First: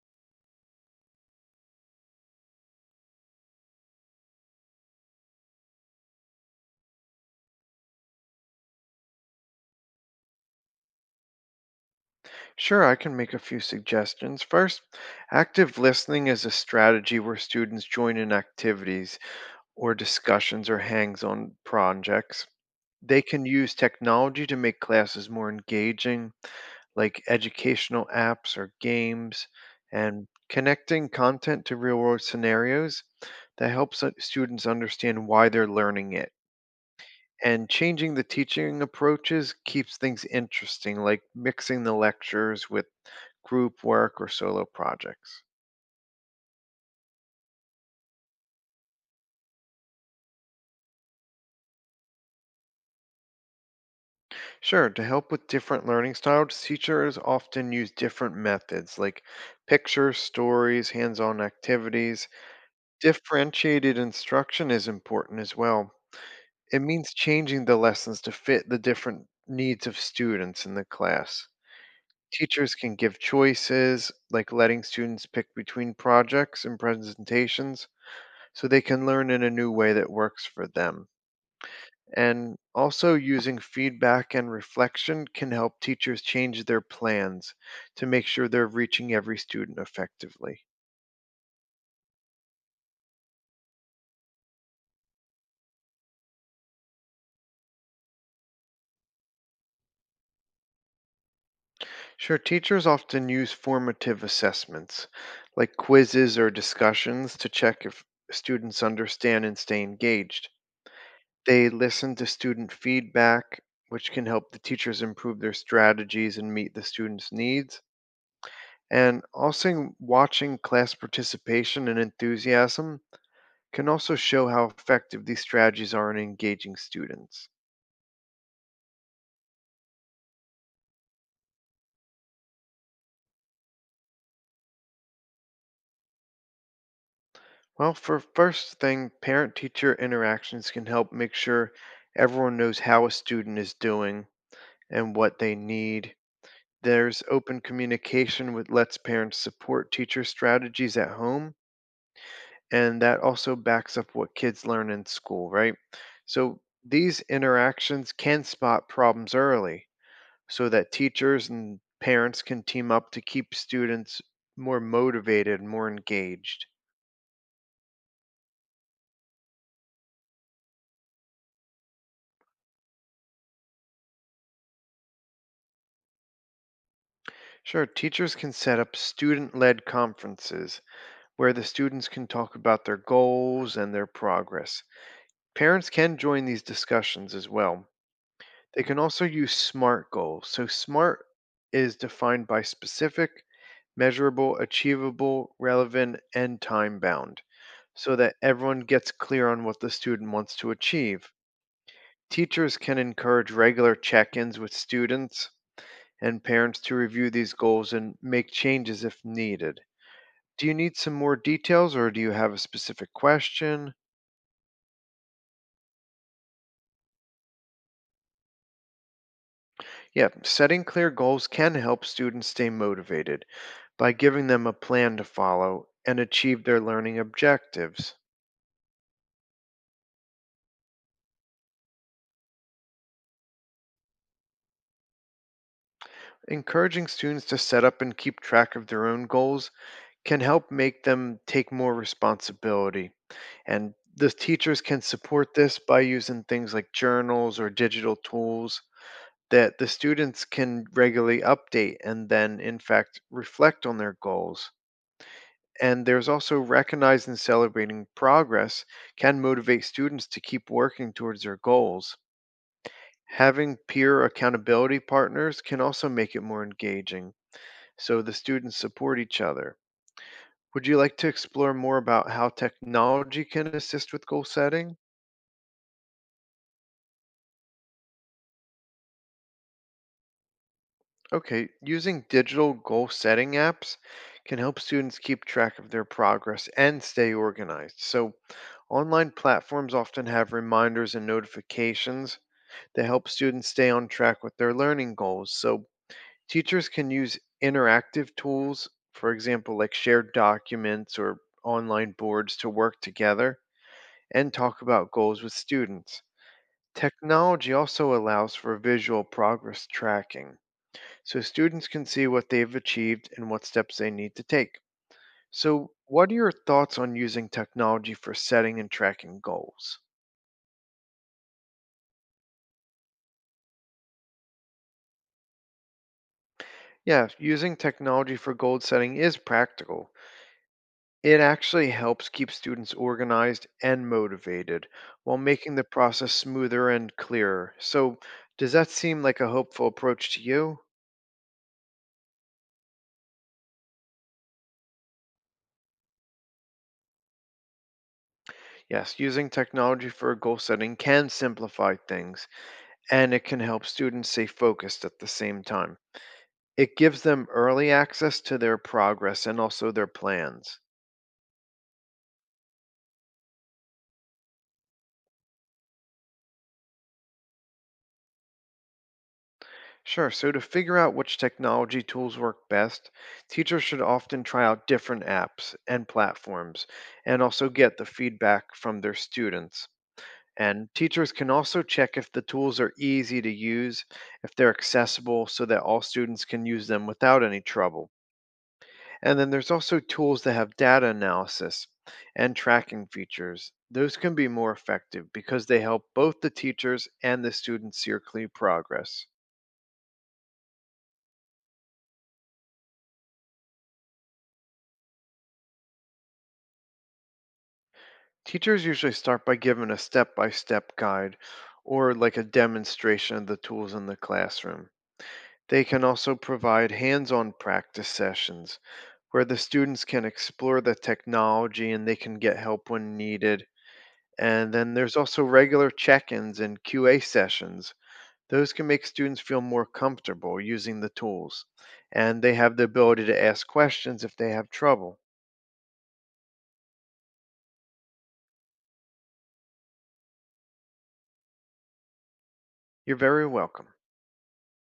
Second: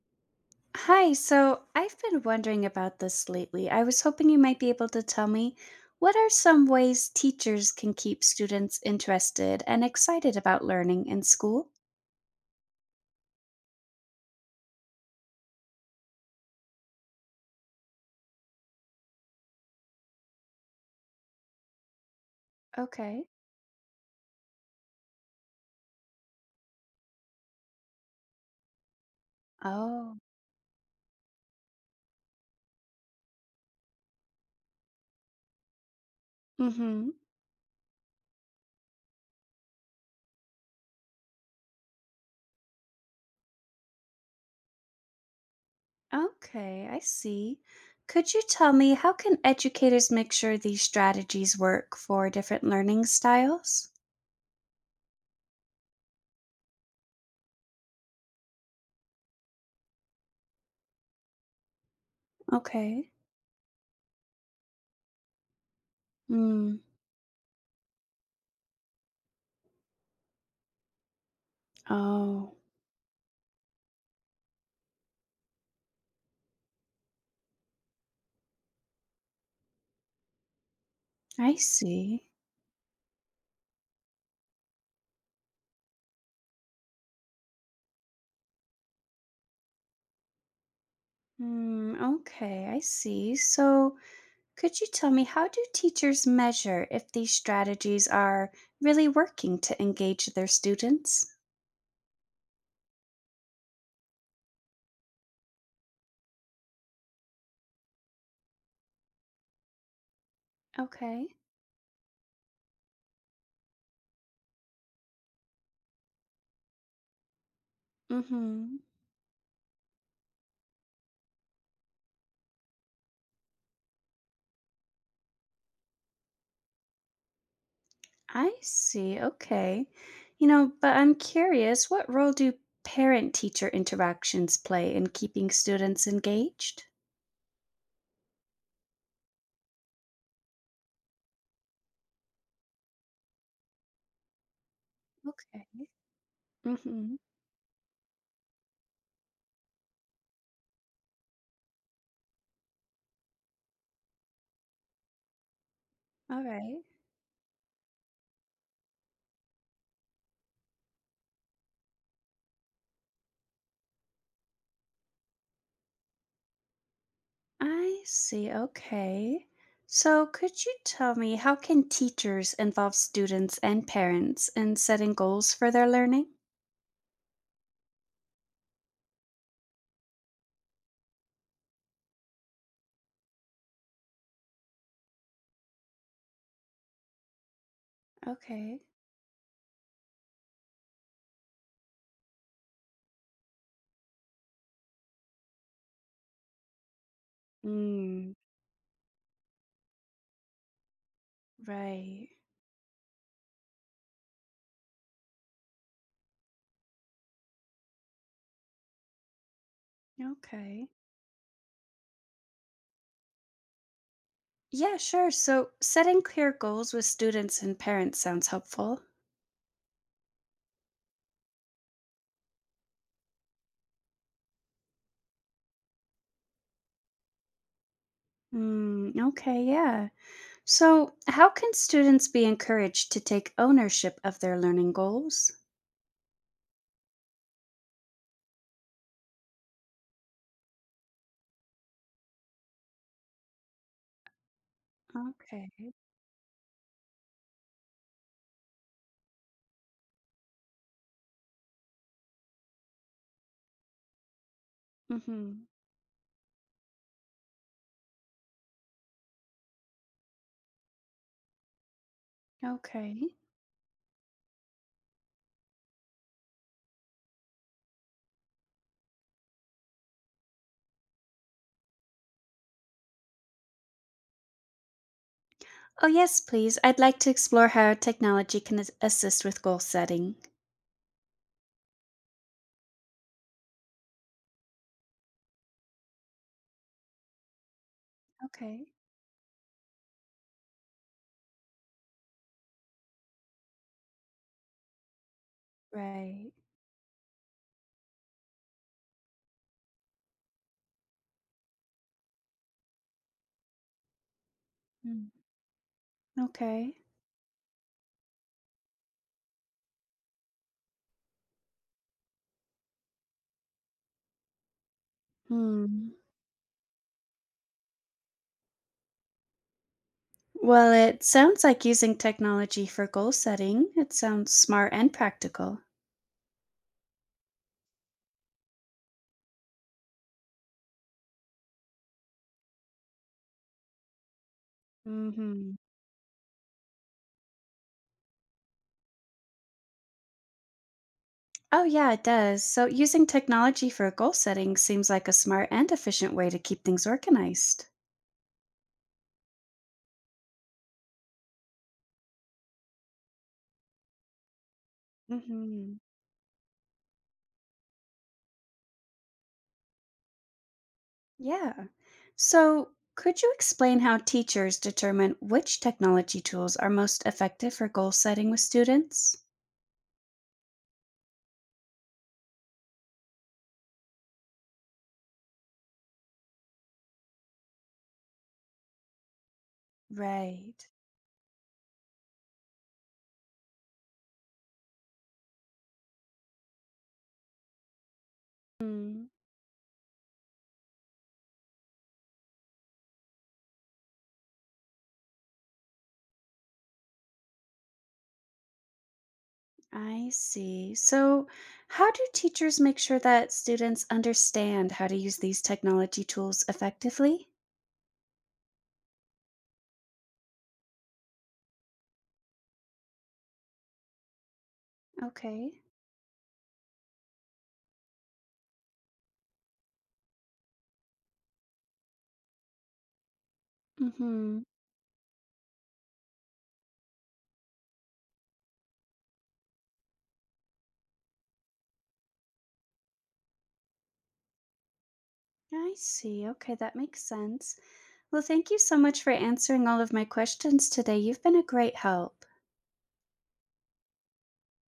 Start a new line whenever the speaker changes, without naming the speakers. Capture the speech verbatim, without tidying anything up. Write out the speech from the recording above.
Hi, so I've been wondering about this lately. I was hoping you might be able to tell me, what are some ways teachers can keep students interested and excited about learning in school?
Sure, I can make a few suggestions. First, active listening is a strategy where students join in activities or discussions or hangs on projects.
Okay.
They can use technology to make classes more engaging, like educational apps or games,
Oh,
and connecting content to real world scenarios that helps u- students understand why they're learning it.
mm-hmm.
And changing the teaching approaches keeps things interesting, like mixing the lectures with group work, or solo projects.
Okay, I see. Could you tell me, how can educators make sure these strategies work for different learning styles?
Sure, to help with different learning styles, teachers often use different methods like pictures, stories, hands on activities.
Okay.
Differentiated instruction is important as well. It
Hmm.
means changing the lessons to fit the different needs of students in the class.
Oh,
Teachers can give choices, like letting students pick between projects and presentations, so they can learn in a new way that works for them.
I see.
And also, using feedback and reflection can help teachers change their plans to make sure they're reaching every student effectively.
Hmm. Okay, I see. So, could you tell me, how do teachers measure if these strategies are really working to engage their students?
Sure, teachers often use formative assessments like quizzes or discussions to check if students understand and stay engaged.
Okay.
They listen to student feedback, which can help the teachers improve their strategies and meet the students' needs.
Mhm.
And also, watching class participation and enthusiasm can also show how effective these strategies are in engaging students.
I see. Okay. You know, but I'm curious, what role do parent-teacher interactions play in keeping students engaged?
Well, for first thing, parent teacher interactions can help make sure everyone knows how a student is doing and what they
Okay.
need.
Mhm.
There's open communication which lets parents support teacher strategies at home, and that also backs up what kids learn in school, right?
All
So
right.
these interactions can spot problems early so that teachers and parents can team up to keep students more motivated and more engaged.
I see. Okay. So, could you tell me, how can teachers involve students and parents in setting goals for their learning?
Sure, teachers can set up student led conferences where the students can talk about their goals and their progress. Parents can join these discussions as well.
Okay.
They can also use SMART goals. So, SMART is defined by specific, measurable, achievable, relevant, and time bound, so
Mm,
that everyone gets clear on what the student wants to achieve.
right.
Teachers can encourage regular check ins with students and parents to review these goals and make changes if needed. Do you
Okay.
need some more details or do you have a specific question?
Yeah, sure. So, setting clear goals with students and parents sounds helpful.
Yeah, setting clear goals can help students stay motivated by giving them a plan to follow and achieve their learning objectives.
Mm, okay, yeah. So, how can students be encouraged to take ownership of their learning goals?
Encouraging students to set up and keep track of their own goals can help make them take more responsibility. And the teachers can support this
Okay.
by using things like journals or digital tools that the students can regularly update and then, in fact, reflect on their goals.
Mm-hmm.
And there's also recognizing and celebrating progress can motivate students to keep working towards their goals.
Okay.
Having peer accountability partners can also make it more engaging, so the students support each other. Would you like to explore more about how technology can assist with goal setting?
Oh, yes, please. I'd like to explore how technology can as- assist with goal setting.
Okay, using digital goal setting apps can help students keep track of their progress and stay organized. So,
Okay.
online platforms often have reminders and notifications that help students stay on track with their learning goals. So,
Right.
teachers can use interactive tools, for example, like shared documents or online boards, to work together and talk about
Mm,
goals with students.
okay.
Technology also allows for visual progress tracking, so students can see what they've achieved and what steps they need to take. So,
Hmm.
what are your thoughts on using technology for setting and tracking goals?
Well, it sounds like using technology for goal setting. It sounds smart and practical.
Yeah, using technology for goal setting is practical. It actually helps keep students organized and motivated while making
Hmm.
the process smoother and clearer. So, does that seem like a hopeful approach to you?
Oh, yeah, it does. So, using technology for goal setting seems like a smart and efficient way to keep things organized.
Yes, using technology for goal setting can simplify things, and it can help students stay focused at the same
Hmm.
time. It gives them early access to their progress and also their plans.
Yeah. So, could you explain how teachers determine which technology tools are most effective for goal setting with students?
Sure, so to figure out which technology tools work best, teachers should often try out different apps and platforms and also get the feedback from their students.
Right.
And teachers can also check if the tools are easy to use, if they're accessible, so that all students can use them without any trouble. And then there's also tools that have data analysis and tracking features. Those can be more effective because they help both the teachers and the students see clear progress.
I see. So, how do teachers make sure that students understand how to use these technology tools effectively?
Teachers usually start by giving a step by step guide or like a demonstration of the tools in the classroom.
Okay.
They can also provide hands on practice sessions where the students can explore the technology and they can get help when needed.
Mhm.
And then there's also regular check ins and Q A sessions. Those can make students feel more comfortable using the tools, and they have the ability to ask questions if they have trouble.
I see. Okay, that makes sense. Well, thank you so much for answering all of my questions today. You've been a great help.
You're very welcome.